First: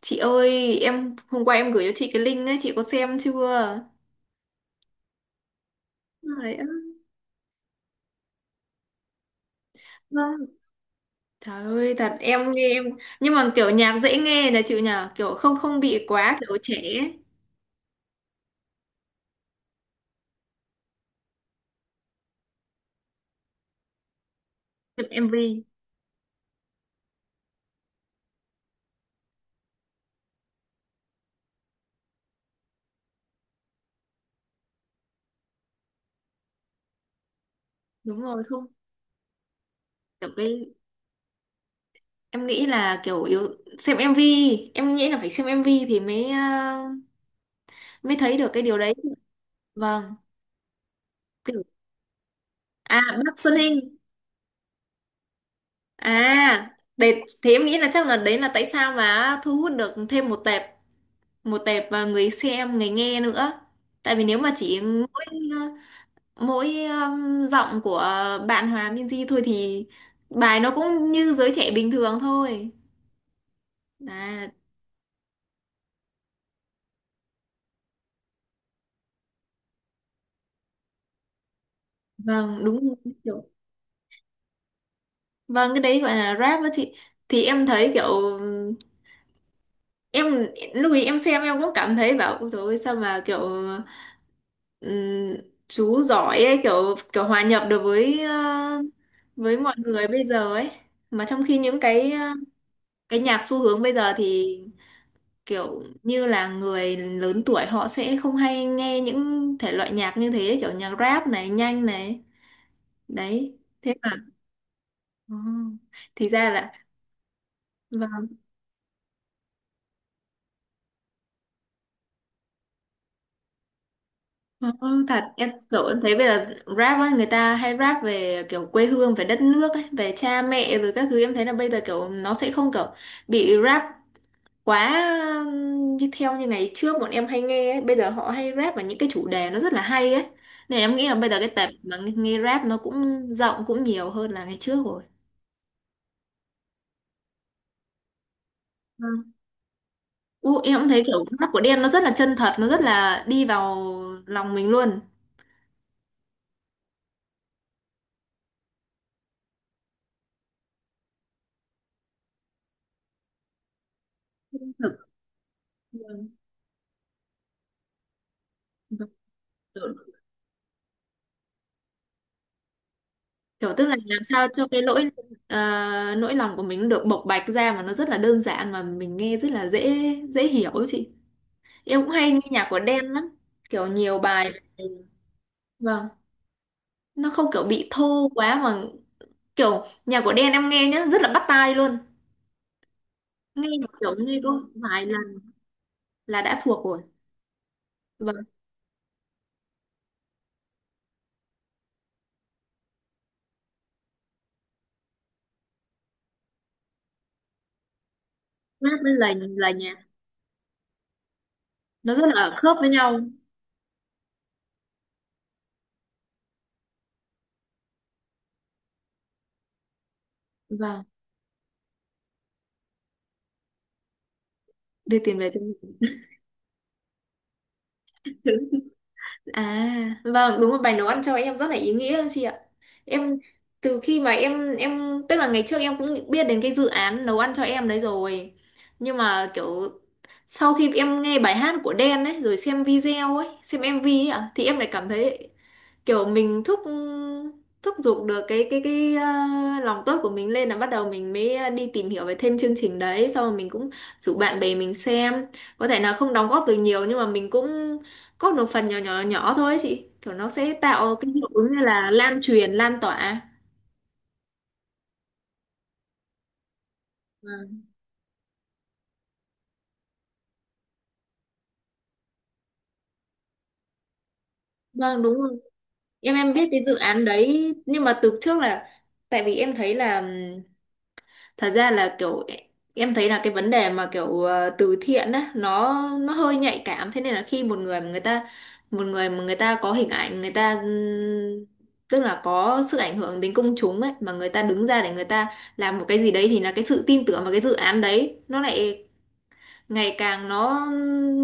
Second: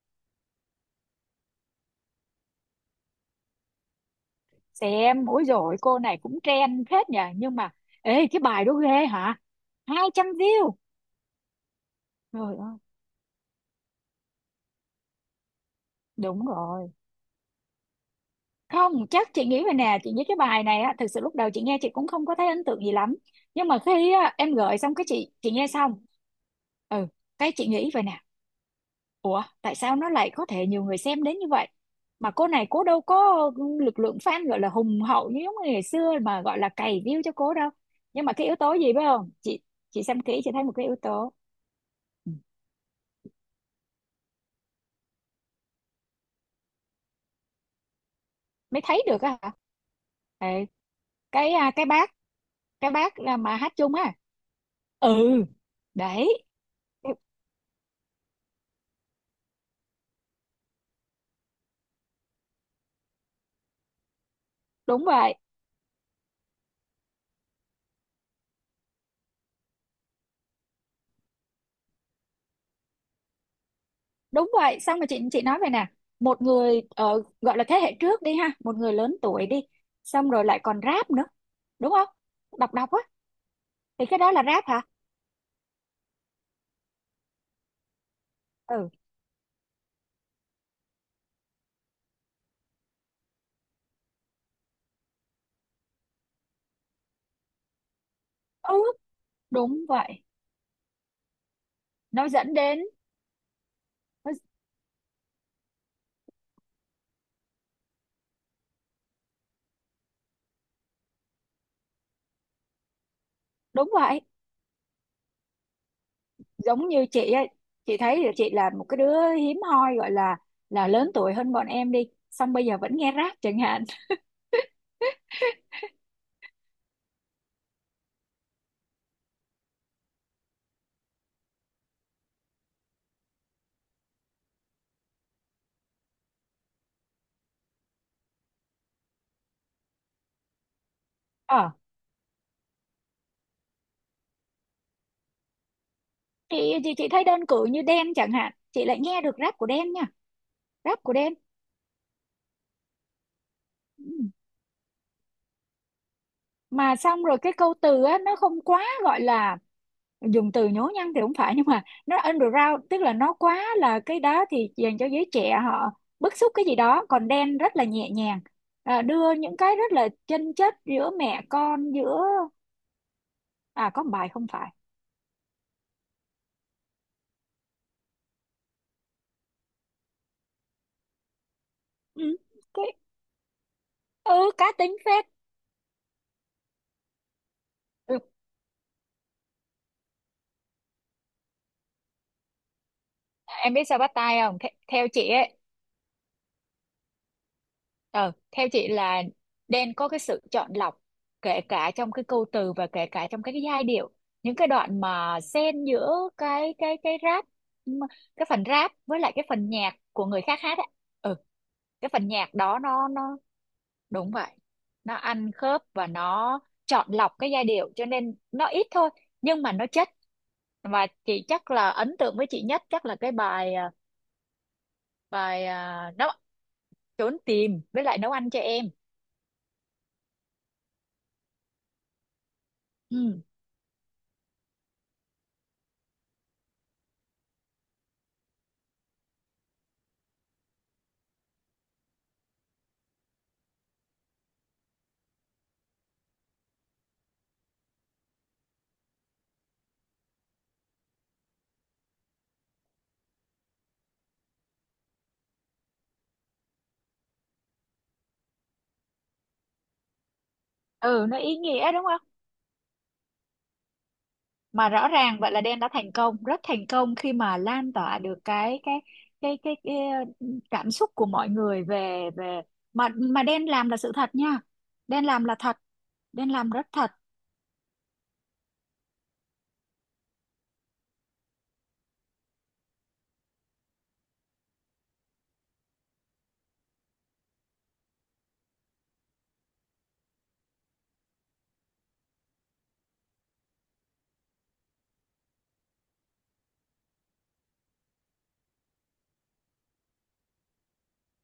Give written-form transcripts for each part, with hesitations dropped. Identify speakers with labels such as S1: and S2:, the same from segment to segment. S1: Chị ơi, em hôm qua em gửi cho chị cái link ấy, chị có xem chưa?
S2: Xem ối rồi, cô này cũng
S1: Trời ơi,
S2: trend phết nhỉ, nhưng mà ê, cái bài đó ghê hả? hai trăm
S1: vâng.
S2: view
S1: Trời ơi, thật em nghe
S2: Rồi.
S1: em nhưng mà kiểu nhạc dễ nghe là chịu nhờ, kiểu không không bị quá
S2: Đúng
S1: kiểu trẻ
S2: rồi.
S1: ấy.
S2: Không, chắc chị nghĩ vậy nè, chị nghĩ cái bài này á, thực sự lúc đầu chị nghe chị cũng không có thấy ấn tượng gì lắm. Nhưng mà khi á, em gửi xong cái
S1: Chụp
S2: chị
S1: MV.
S2: nghe xong. Ừ, cái chị nghĩ vậy nè. Ủa, tại sao nó lại có thể nhiều người xem đến như vậy? Mà cô này cô đâu có lực lượng fan gọi là hùng hậu như giống như ngày xưa mà gọi là cày view cho cô đâu.
S1: Đúng
S2: Nhưng mà
S1: rồi,
S2: cái yếu
S1: không.
S2: tố gì biết không? Chị xem
S1: Kiểu
S2: kỹ chị thấy
S1: cái
S2: một cái yếu tố. Ừ.
S1: em nghĩ là kiểu yếu xem em MV, em nghĩ là phải xem em MV thì mới mới thấy được cái điều
S2: Mới
S1: đấy.
S2: thấy được á hả?
S1: Vâng,
S2: Ê, cái
S1: kiểu
S2: à, cái bác cái
S1: à
S2: bác là
S1: bắc Xuân
S2: mà hát
S1: Hinh.
S2: chung á. Ừ. Đấy,
S1: À, để thế em nghĩ là chắc là đấy là tại sao mà thu hút được thêm một tệp và người xem người nghe nữa, tại vì nếu mà chỉ
S2: đúng
S1: mỗi
S2: vậy.
S1: mỗi giọng của bạn Hòa Minzy thôi thì bài nó cũng như giới trẻ bình thường thôi à,
S2: Đúng vậy, xong rồi chị nói vậy nè. Một người gọi là thế hệ trước đi ha, một người lớn tuổi đi, xong rồi lại còn rap nữa đúng không?
S1: vâng
S2: Đọc
S1: đúng
S2: đọc á,
S1: rồi. Kiểu
S2: thì cái đó là rap hả?
S1: vâng cái đấy gọi là rap đó chị, thì em thấy kiểu
S2: Ừ.
S1: em lúc ý em xem em cũng cảm thấy bảo ôi dồi ôi, sao mà kiểu ừm, chú giỏi ấy, kiểu kiểu hòa nhập được với
S2: Ừ,
S1: với mọi
S2: đúng
S1: người
S2: vậy.
S1: bây giờ ấy, mà trong khi những cái
S2: Nó dẫn đến
S1: cái nhạc xu hướng bây giờ
S2: nó.
S1: thì kiểu như là người lớn tuổi họ sẽ không hay nghe những thể loại nhạc như thế, kiểu nhạc rap này nhanh này, đấy
S2: Đúng
S1: thế mà
S2: vậy.
S1: Ồ, thì ra là
S2: Giống như chị ấy, chị thấy
S1: vâng.
S2: là chị là một cái đứa hiếm hoi gọi là lớn tuổi hơn bọn em đi, xong bây giờ vẫn nghe rap chẳng hạn.
S1: Ồ, thật em kiểu em thấy bây giờ rap ấy, người ta hay rap về kiểu quê hương, về đất nước ấy, về cha mẹ rồi các thứ, em thấy là bây giờ kiểu nó sẽ không kiểu bị rap quá như theo như ngày trước bọn em hay nghe ấy. Bây giờ họ hay rap vào những cái chủ đề nó rất là hay ấy, nên em nghĩ là bây giờ cái tệp
S2: Ờ,
S1: mà nghe, nghe rap nó cũng rộng cũng nhiều hơn là ngày trước rồi.
S2: chị thấy đơn cử như Đen chẳng hạn, chị lại nghe
S1: Vâng.
S2: được rap của Đen nha.
S1: Ú, em cũng thấy
S2: Rap của
S1: kiểu
S2: Đen.
S1: rap của Đen nó rất là chân thật, nó rất là đi vào
S2: Ừ.
S1: lòng mình luôn.
S2: Mà xong rồi cái câu từ á, nó không quá gọi là dùng từ nhố nhăng thì cũng phải, nhưng mà nó underground, tức là nó quá là cái đó thì
S1: Thực
S2: dành cho giới trẻ họ
S1: vâng.
S2: bức xúc cái gì đó, còn Đen rất là nhẹ nhàng,
S1: Vâng,
S2: đưa những cái rất
S1: vâng.
S2: là chân chất giữa mẹ con giữa.
S1: Kiểu tức
S2: À,
S1: là
S2: có một
S1: làm
S2: bài không
S1: sao cho
S2: phải.
S1: cái lỗi ờ, nỗi lòng của mình được bộc bạch ra mà nó rất là đơn giản, mà mình nghe rất là dễ dễ hiểu ấy chị, em cũng hay
S2: Ừ.
S1: nghe nhạc của
S2: Cái.
S1: Đen lắm, kiểu nhiều
S2: Ừ,
S1: bài
S2: cá tính phết.
S1: vâng, nó không kiểu bị
S2: Ừ.
S1: thô quá mà kiểu nhạc của Đen em nghe nhá rất là bắt tai luôn, nghe
S2: Em biết
S1: mà
S2: sao bắt
S1: kiểu
S2: tay
S1: nghe
S2: không?
S1: có vài
S2: Theo chị
S1: lần
S2: ấy,
S1: là đã thuộc rồi. Và
S2: Ờ, theo chị là nên có cái sự chọn lọc, kể cả trong cái câu từ và kể cả trong cái giai điệu, những cái đoạn mà xen giữa cái rap, m- cái phần rap
S1: rap với
S2: với lại
S1: lời
S2: cái phần
S1: lời nhạc
S2: nhạc của người khác hát á. Ừ, cái
S1: nó rất
S2: phần
S1: là
S2: nhạc
S1: khớp
S2: đó
S1: với
S2: nó
S1: nhau,
S2: nó Đúng vậy, nó ăn khớp và nó chọn lọc cái giai điệu cho nên nó ít thôi, nhưng mà nó chất.
S1: vâng
S2: Và chị chắc là ấn tượng với chị nhất chắc là cái bài à,
S1: đưa tiền về cho
S2: bài
S1: mình.
S2: à, nấu trốn tìm với lại nấu ăn cho em.
S1: À vâng đúng rồi, bài nấu ăn cho em rất là ý nghĩa chị ạ. Em
S2: Ừ.
S1: từ khi mà em tức là ngày trước em cũng biết đến cái dự án nấu ăn cho em đấy rồi, nhưng mà kiểu sau khi em nghe bài hát của Đen ấy rồi xem video ấy xem MV ấy ạ thì em lại cảm thấy kiểu mình thúc, thúc giục được cái lòng tốt của mình lên, là bắt đầu mình mới đi tìm hiểu về thêm chương trình đấy, xong rồi mình cũng rủ bạn bè mình xem, có thể là không đóng góp được nhiều nhưng mà mình cũng góp được phần nhỏ nhỏ nhỏ thôi ấy chị, kiểu nó sẽ tạo
S2: Ừ,
S1: cái
S2: nó
S1: hiệu
S2: ý
S1: ứng như
S2: nghĩa đúng
S1: là
S2: không?
S1: lan truyền lan tỏa.
S2: Mà rõ ràng vậy là Đen đã thành công, rất thành công khi mà
S1: Vâng,
S2: lan tỏa được cái cảm xúc của mọi người về về mà Đen làm là sự thật nha.
S1: vâng,
S2: Đen
S1: đúng
S2: làm
S1: rồi.
S2: là thật.
S1: Em
S2: Đen
S1: em biết
S2: làm
S1: cái
S2: rất
S1: dự
S2: thật.
S1: án đấy nhưng mà từ trước là tại vì em thấy là thật ra là kiểu em thấy là cái vấn đề mà kiểu từ thiện á, nó hơi nhạy cảm, thế nên là khi một người mà người ta một người mà người ta có hình ảnh người ta tức là có sức ảnh hưởng đến công chúng ấy, mà người ta đứng ra để người ta làm một cái gì đấy thì là cái sự tin tưởng vào cái dự án đấy nó lại ngày càng nó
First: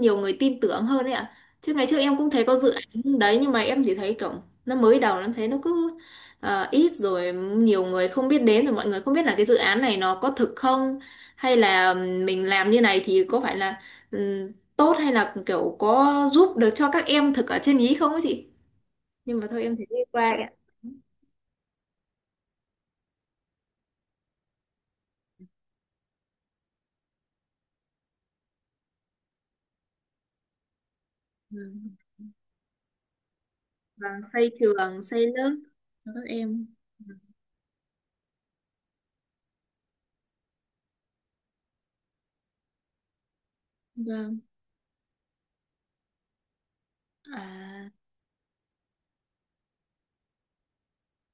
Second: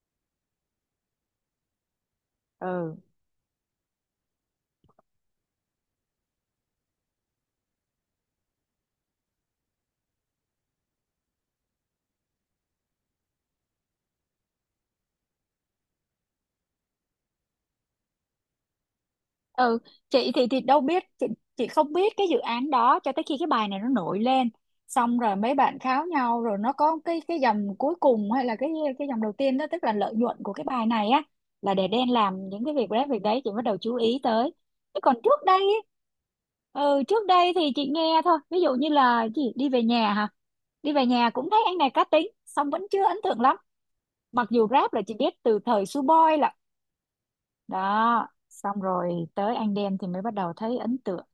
S1: nhiều người tin tưởng hơn ấy ạ, chứ ngày trước em cũng thấy có dự
S2: Ừ,
S1: án đấy nhưng mà em chỉ thấy kiểu nó mới đầu em thấy nó cứ ít rồi nhiều người không biết đến, rồi mọi người không biết là cái dự án này nó có thực không, hay là mình làm như này thì có phải là tốt, hay là kiểu có giúp được cho các em thực ở trên ý không ấy chị, nhưng mà thôi em
S2: ừ,
S1: thấy đi qua
S2: chị
S1: ấy
S2: thì
S1: ạ.
S2: thì đâu biết chị không biết cái dự án đó cho tới khi cái bài này nó nổi lên, xong rồi mấy bạn kháo nhau rồi nó có cái dòng cuối cùng hay là cái dòng đầu tiên đó, tức là lợi nhuận của cái bài này á là để
S1: Vâng.
S2: Đen làm những cái việc đấy, việc đấy chị bắt đầu chú
S1: Vâng,
S2: ý
S1: xây
S2: tới. Chứ
S1: trường
S2: còn
S1: xây
S2: trước
S1: lớp
S2: đây ấy,
S1: cho các em.
S2: ừ trước đây thì chị nghe thôi, ví dụ như là cái gì đi về nhà hả? Đi về nhà cũng thấy anh này cá tính xong vẫn chưa ấn tượng lắm.
S1: Vâng.
S2: Mặc dù rap là chị biết từ thời Suboi là
S1: À,
S2: đó, xong rồi tới anh Đen thì mới bắt đầu thấy ấn tượng.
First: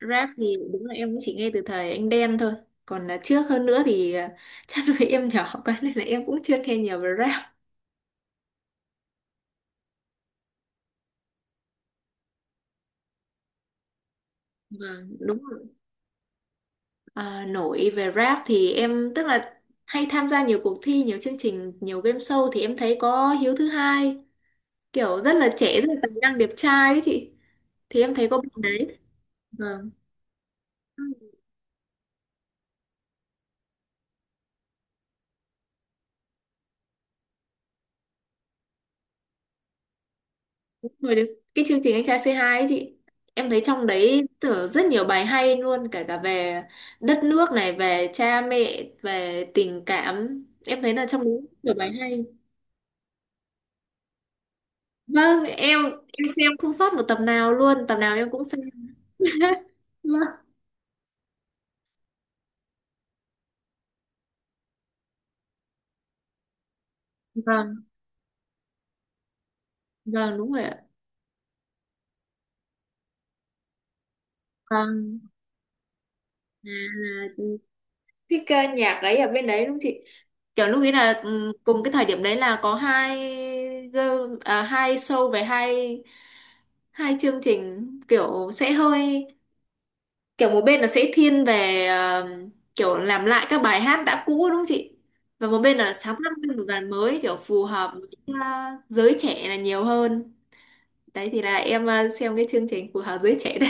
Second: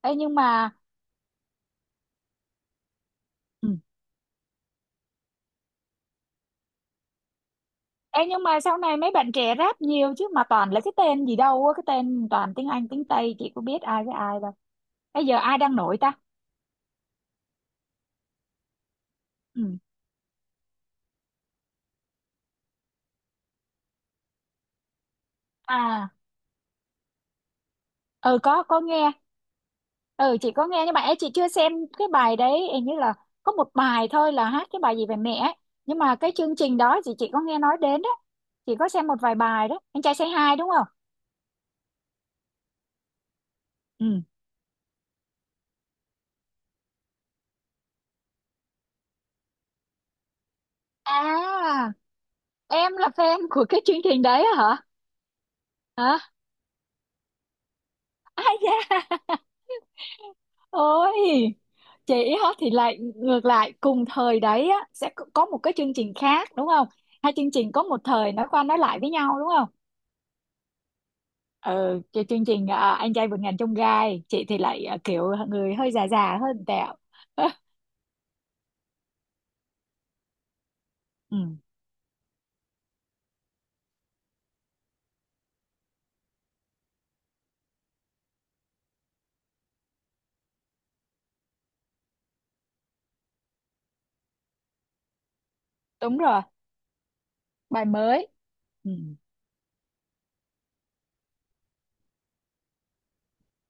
S2: Ê,
S1: rap
S2: nhưng
S1: thì
S2: mà
S1: đúng là em cũng chỉ nghe từ thời anh Đen thôi. Còn là trước hơn
S2: ừ.
S1: nữa thì à, chắc vì em nhỏ quá nên là em cũng chưa nghe nhiều về rap.
S2: Ê, nhưng mà sau này mấy bạn trẻ rap nhiều chứ, mà toàn là cái tên gì đâu á, cái tên toàn tiếng Anh tiếng Tây chị có biết ai với ai đâu.
S1: Vâng,
S2: Bây giờ
S1: đúng
S2: ai
S1: rồi.
S2: đang nổi ta?
S1: À, nổi về rap thì em tức là
S2: Ừ.
S1: hay tham gia nhiều cuộc thi, nhiều chương trình, nhiều game show thì em thấy có Hiếu thứ hai, kiểu rất là trẻ, rất là
S2: À,
S1: tài năng, đẹp trai ấy chị. Thì em thấy có
S2: ừ,
S1: bạn
S2: có
S1: đấy.
S2: nghe.
S1: Vâng.
S2: Ừ, chị có nghe nhưng mà ấy, chị chưa xem cái bài đấy, hình như là có một bài thôi là hát cái bài gì về mẹ ấy. Nhưng mà cái chương trình đó thì chị có nghe nói đến đó. Chị có xem một vài bài đó. Anh trai say hi đúng không?
S1: Rồi được. Cái chương trình Anh trai C2 ấy chị, em thấy trong
S2: Ừ.
S1: đấy tưởng rất nhiều bài hay luôn, cả cả về đất nước này, về cha mẹ, về tình cảm. Em thấy là trong đấy nhiều bài
S2: À,
S1: hay.
S2: em là fan của cái chương trình đấy hả
S1: Vâng
S2: hả
S1: em xem không sót một tập nào luôn, tập nào em cũng
S2: Ai
S1: xem.
S2: da.
S1: Vâng.
S2: Ôi, chị hả? Thì lại ngược lại, cùng thời đấy á sẽ có một cái chương trình khác đúng không? Hai chương trình
S1: Vâng
S2: có một thời nói qua nói lại với nhau đúng không?
S1: vâng đúng rồi ạ.
S2: Ừ, cái chương trình anh trai vượt ngàn chông gai, chị thì lại
S1: Vâng.
S2: kiểu người hơi già già hơn
S1: À,
S2: tẹo.
S1: cái ca nhạc ấy ở bên đấy đúng chị, kiểu lúc ấy là
S2: Ừ,
S1: ừ, cùng cái thời điểm đấy là có hai à, hai show về hai hai chương trình kiểu sẽ hơi kiểu một bên là sẽ thiên về kiểu làm lại các bài hát đã cũ đúng không chị, và một bên là sáng
S2: đúng
S1: tác
S2: rồi,
S1: những bài mới kiểu phù
S2: bài
S1: hợp
S2: mới.
S1: với
S2: Ừ.
S1: giới trẻ là nhiều hơn, đấy thì là em xem cái chương trình phù hợp giới trẻ đấy.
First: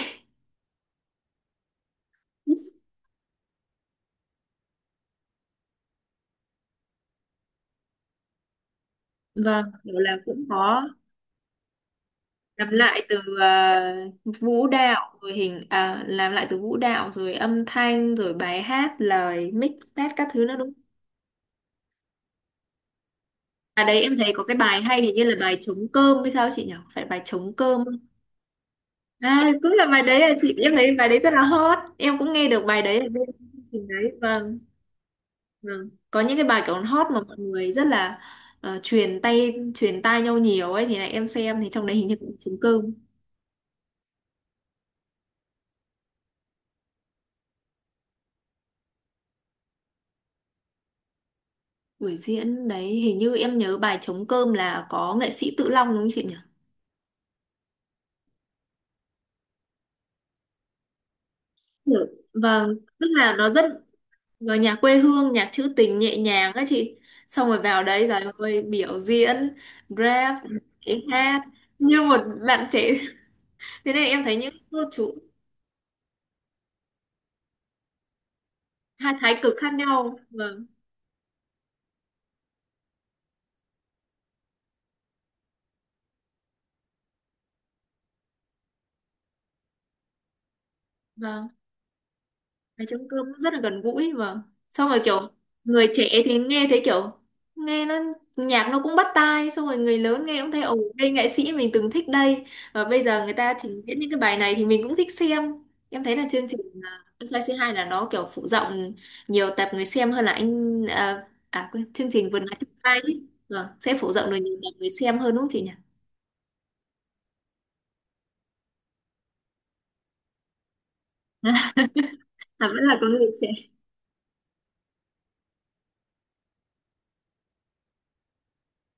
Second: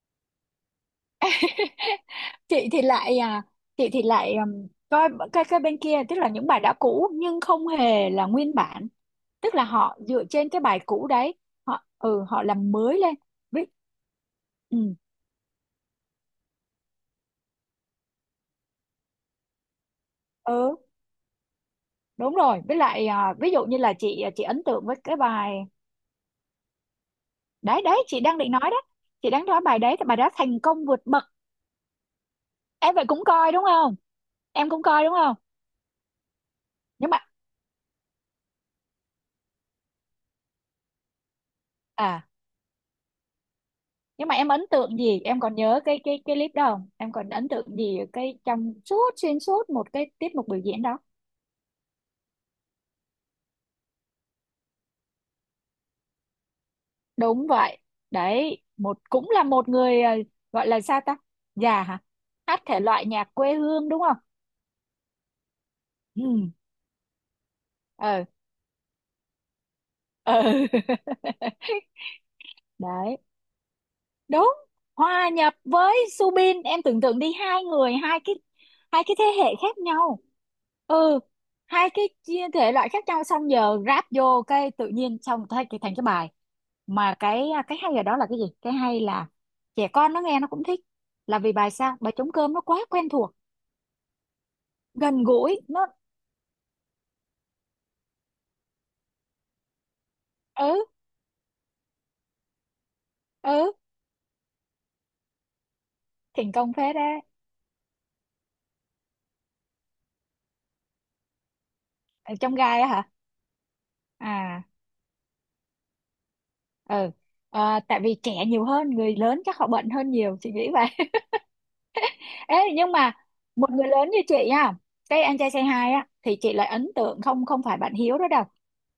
S2: chị thì lại à, chị thì lại coi cái bên kia, tức là những bài đã cũ nhưng không hề là nguyên bản, tức là
S1: Vâng. Kiểu
S2: họ
S1: là
S2: dựa
S1: cũng
S2: trên cái bài
S1: có
S2: cũ đấy, họ
S1: làm
S2: làm mới
S1: lại
S2: lên.
S1: từ
S2: Ví-
S1: vũ
S2: ừ,
S1: đạo rồi hình làm lại từ vũ đạo rồi âm thanh rồi bài hát lời mix test các thứ nữa đúng
S2: ừ,
S1: không?
S2: đúng rồi, với lại ví dụ như
S1: À
S2: là
S1: đấy em
S2: chị à,
S1: thấy
S2: chị
S1: có cái
S2: ấn
S1: bài
S2: tượng với
S1: hay, hình
S2: cái
S1: như là bài
S2: bài.
S1: Trống cơm hay sao chị nhỉ, phải bài Trống
S2: Đấy
S1: cơm không?
S2: đấy, chị đang định nói đó. Chị đang
S1: À
S2: nói
S1: cũng
S2: bài
S1: là
S2: đấy,
S1: bài
S2: cái bài
S1: đấy
S2: đó
S1: à chị,
S2: thành
S1: em
S2: công
S1: thấy
S2: vượt
S1: bài đấy
S2: bậc.
S1: rất là hot, em cũng nghe được bài
S2: Em
S1: đấy
S2: vậy
S1: ở bên
S2: cũng coi
S1: chương
S2: đúng
S1: trình
S2: không?
S1: đấy. Vâng.
S2: Em cũng coi đúng không?
S1: Vâng có những cái bài kiểu hot
S2: nhưng mà
S1: mà mọi người rất là truyền tay truyền tai nhau nhiều ấy, thì này em xem thì trong đấy hình như
S2: à
S1: cũng Trống cơm.
S2: nhưng mà em ấn tượng gì, em còn nhớ cái clip đó không? Em còn ấn tượng gì ở cái trong suốt xuyên suốt một cái tiết mục biểu diễn đó?
S1: Buổi diễn đấy hình như em nhớ bài Trống cơm là có nghệ sĩ Tự Long đúng không chị nhỉ?
S2: Đúng vậy. Đấy, một cũng là một người gọi là sao ta? Già hả?
S1: Được.
S2: Hát
S1: Vâng,
S2: thể
S1: tức
S2: loại nhạc
S1: là nó
S2: quê
S1: rất
S2: hương đúng không?
S1: vào nhà quê hương, nhạc trữ tình nhẹ
S2: Ừ.
S1: nhàng á chị. Xong rồi vào đấy rồi
S2: Ờ.
S1: ơi biểu diễn, rap,
S2: Ờ.
S1: nhảy hát như một bạn trẻ.
S2: Đấy,
S1: Thế này em thấy
S2: đúng.
S1: những cô chú
S2: Hòa nhập với Subin, em tưởng tượng đi, hai người hai cái, hai
S1: hai
S2: cái thế
S1: thái
S2: hệ
S1: cực khác
S2: khác
S1: nhau.
S2: nhau.
S1: Vâng,
S2: Ừ, hai cái chia thể loại khác nhau, xong giờ ráp vô cái tự nhiên xong thay cái thành cái bài, mà cái hay ở đó là cái gì? Cái hay là trẻ con nó nghe nó cũng thích, là
S1: vâng.
S2: vì bài sao, bài trống cơm nó quá
S1: Bài Trống
S2: quen
S1: cơm nó
S2: thuộc.
S1: rất là gần gũi, và xong rồi
S2: Gần
S1: kiểu
S2: gũi nó.
S1: người trẻ thì nghe thấy kiểu nghe nó nhạc nó cũng bắt tai, xong rồi người lớn nghe cũng thấy ồ
S2: Ừ.
S1: đây nghệ sĩ mình từng thích đây, và bây giờ người ta
S2: Ừ,
S1: trình diễn những cái bài này thì mình cũng thích xem. Em thấy là chương
S2: thành
S1: trình
S2: công phết
S1: à,
S2: đấy.
S1: Anh trai C2 là nó kiểu phụ rộng nhiều tập người xem hơn là anh à, à quên chương trình
S2: Ở
S1: Vườn
S2: trong
S1: nắng tương
S2: gai á
S1: lai
S2: hả?
S1: ấy. Vâng, sẽ phụ rộng được nhiều
S2: À.
S1: tập người xem hơn đúng không chị nhỉ.
S2: Ừ. Ờ, tại vì trẻ nhiều hơn người lớn chắc họ bận hơn nhiều, chị nghĩ vậy. Ê,
S1: À, vẫn
S2: nhưng
S1: là có
S2: mà
S1: người trẻ.
S2: một người lớn như chị á, cái anh trai say hi á thì chị lại ấn tượng, không, không phải bạn Hiếu đó đâu.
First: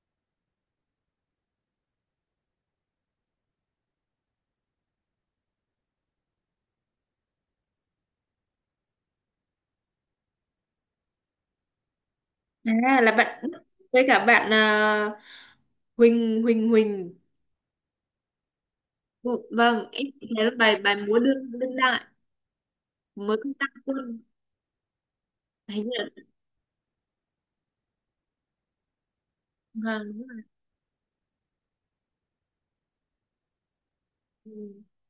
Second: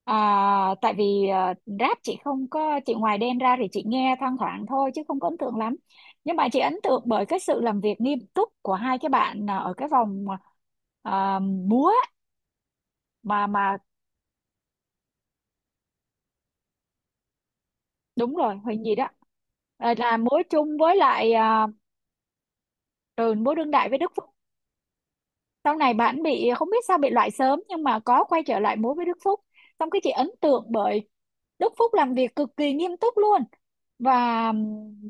S2: Tại vì rap chị không có, chị ngoài Đen ra thì chị nghe thoang thoảng thôi chứ không có ấn tượng lắm, nhưng mà chị ấn tượng bởi cái sự làm việc nghiêm túc của hai cái bạn ở cái vòng múa.
S1: À là
S2: mà
S1: bạn
S2: mà
S1: với cả bạn à, Huỳnh Huỳnh Huỳnh
S2: đúng rồi, Huỳnh gì đó.
S1: Vâng,
S2: Ờ,
S1: em
S2: là
S1: chỉ
S2: múa
S1: thấy là
S2: chung
S1: bài bài
S2: với
S1: múa
S2: lại
S1: đương đương đại,
S2: ừ,
S1: mới công
S2: múa
S1: tác
S2: đương đại với Đức
S1: quân,
S2: Phúc. Sau
S1: hình như
S2: này
S1: là
S2: bạn bị không biết sao bị loại sớm, nhưng mà có quay trở lại múa với Đức Phúc.
S1: vâng,
S2: Xong cái chị
S1: vâng, đúng
S2: ấn
S1: rồi.
S2: tượng bởi Đức Phúc làm việc cực kỳ nghiêm túc luôn, và
S1: Ừ.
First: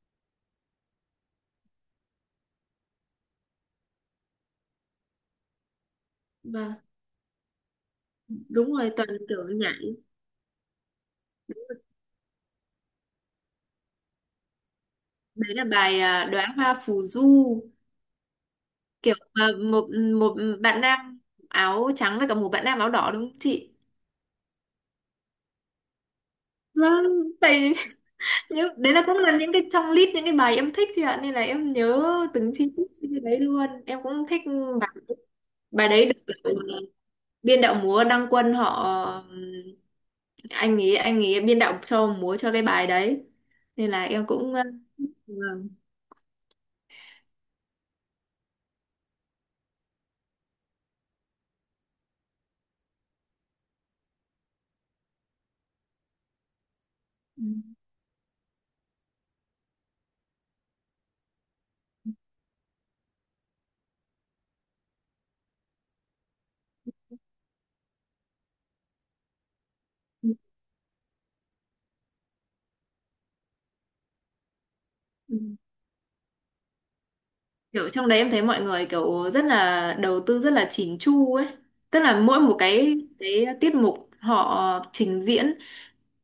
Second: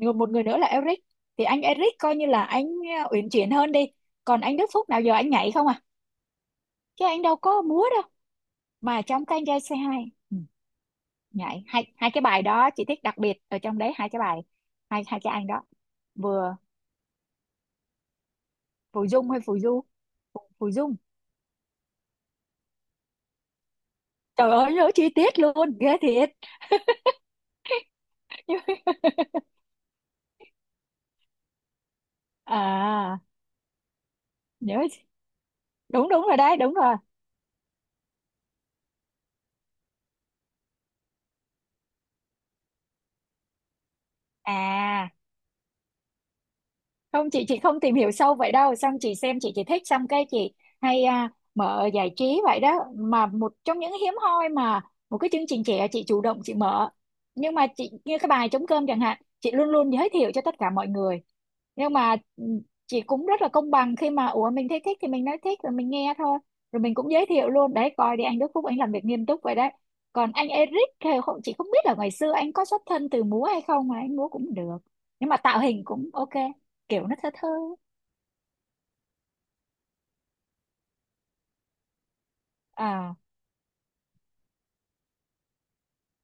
S2: một người nữa là Eric. Thì anh Eric coi như là anh uyển chuyển hơn đi. Còn anh Đức Phúc nào giờ anh nhảy không à,
S1: Vâng,
S2: chứ anh đâu có múa đâu.
S1: đúng rồi,
S2: Mà
S1: toàn
S2: trong cái
S1: kiểu
S2: anh trai
S1: nhảy.
S2: C2, ừ, nhảy hai hai cái bài đó chị thích, đặc biệt ở trong đấy hai cái bài, hai hai cái anh
S1: Đấy là
S2: đó.
S1: bài à, Đóa
S2: Vừa,
S1: hoa phù du,
S2: phù
S1: kiểu
S2: dung hay
S1: mà
S2: phù du?
S1: một một
S2: Phù
S1: bạn
S2: dung.
S1: nam áo trắng với cả một bạn nam áo đỏ đúng không chị?
S2: Trời ơi, nhớ chi tiết luôn ghê thiệt.
S1: Vâng, tại những đấy là cũng là những cái trong list những cái bài em thích chị ạ, nên là em nhớ từng chi tiết trên
S2: À,
S1: cái đấy luôn. Em cũng thích
S2: nhớ.
S1: bài, bài đấy
S2: Đúng đúng rồi
S1: được
S2: đấy, đúng rồi.
S1: biên đạo múa Đăng Quân họ anh ấy biên đạo cho múa cho cái bài đấy, nên là em cũng
S2: À
S1: vâng.
S2: không, chị không tìm hiểu sâu vậy đâu, xong chị xem, chị chỉ thích xong cái chị hay mở giải trí vậy đó, mà một trong những hiếm hoi mà một cái chương trình trẻ chị chủ động chị mở,
S1: Ừ.
S2: nhưng mà chị như cái bài trống cơm chẳng hạn chị luôn luôn giới thiệu cho tất cả mọi người. Nhưng mà chị cũng rất là công bằng, khi mà ủa mình thấy thích thì mình nói thích rồi mình nghe thôi, rồi mình cũng giới thiệu luôn, đấy coi đi, anh Đức Phúc anh làm việc nghiêm túc vậy đấy, còn anh Eric thì không, chị không biết là ngày xưa anh có xuất thân từ múa hay không mà anh múa cũng được, nhưng
S1: Ừ.
S2: mà tạo hình cũng OK, kiểu nó thơ thơ.
S1: Kiểu trong đấy em thấy mọi người kiểu rất là đầu tư rất là chỉn chu ấy, tức là mỗi một cái
S2: À.
S1: cái tiết mục họ trình diễn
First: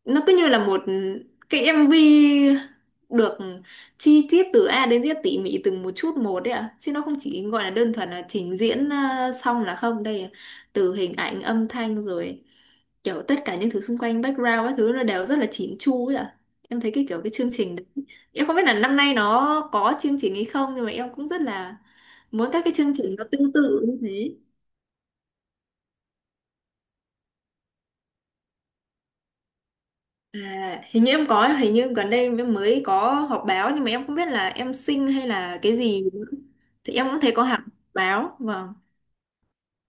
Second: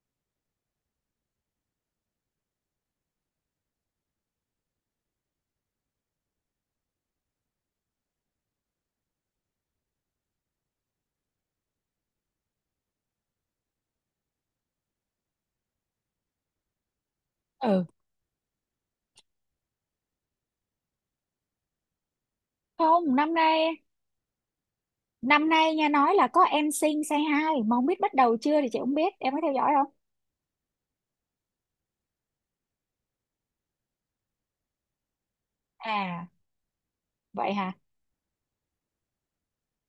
S1: nó cứ như là một cái MV được chi tiết từ A đến Z tỉ mỉ từng một chút một đấy ạ, chứ nó không chỉ gọi là đơn thuần là trình diễn xong là không, đây là từ hình ảnh âm thanh rồi kiểu tất cả những thứ xung quanh background các thứ nó đều rất là chỉn chu ấy ạ, em thấy cái kiểu cái chương trình đấy.
S2: Ừ.
S1: Em không biết là năm nay nó có chương trình hay không, nhưng mà em cũng rất là muốn các cái chương trình
S2: Không,
S1: nó
S2: năm
S1: tương
S2: nay,
S1: tự như thế.
S2: năm nay nha, nói là có Em Sing Say Hi mà không biết bắt đầu chưa thì chị không biết em có theo dõi không.
S1: À, hình như em có, hình như gần đây em mới có họp báo, nhưng mà em không biết là Em xinh hay là cái gì nữa.
S2: À
S1: Thì em cũng thấy có
S2: vậy
S1: hẳn
S2: hả?
S1: báo, vâng.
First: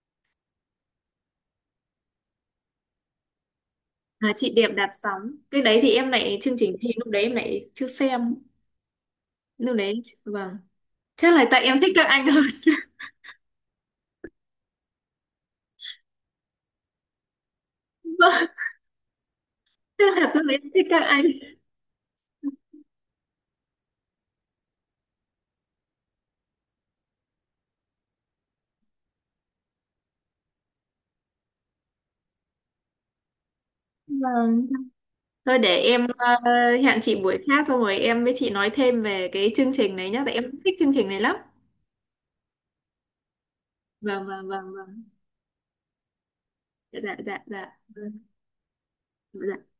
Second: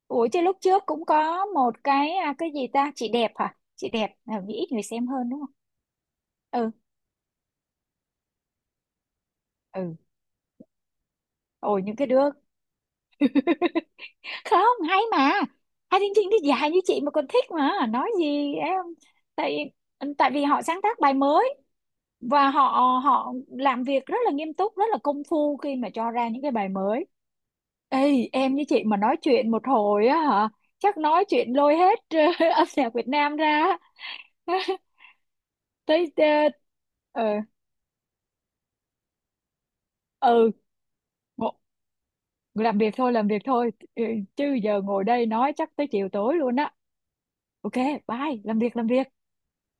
S2: Ủa chứ lúc trước cũng có một cái cái gì ta, chị đẹp hả, chị đẹp
S1: À,
S2: là
S1: Chị
S2: vì
S1: đẹp
S2: ít người
S1: đạp
S2: xem
S1: sóng.
S2: hơn đúng không?
S1: Cái đấy thì em lại chương
S2: Ừ.
S1: trình thì lúc đấy em lại chưa xem. Lúc
S2: Ừ.
S1: đấy vâng. Chắc là tại em
S2: Ôi,
S1: thích
S2: những cái
S1: các
S2: đứa
S1: anh hơn.
S2: không hay mà, hai chương trình thì dài như chị mà còn thích mà nói
S1: Vâng,
S2: gì em. tại
S1: chắc là
S2: tại
S1: lúc
S2: vì
S1: đấy
S2: họ
S1: em
S2: sáng
S1: thích
S2: tác
S1: các
S2: bài
S1: anh.
S2: mới, và họ họ làm việc rất là nghiêm túc, rất là công phu khi mà cho ra những cái bài mới. Ê, em với chị mà nói chuyện một hồi á hả, chắc nói chuyện lôi hết âm nhạc Việt Nam ra á.
S1: Vâng. Thôi để em
S2: Tới,
S1: hẹn chị
S2: ờ,
S1: buổi khác xong rồi em với chị nói thêm về cái chương trình này nhá, tại
S2: ờ,
S1: em
S2: ừ,
S1: thích chương trình này lắm.
S2: ngộ- làm việc thôi, làm việc thôi. Ừ,
S1: Vâng
S2: chứ
S1: vâng vâng
S2: giờ
S1: vâng.
S2: ngồi đây nói chắc tới chiều tối luôn á.
S1: Dạ dạ
S2: OK,
S1: dạ. Vâng.
S2: bye, làm việc làm việc.
S1: Dạ.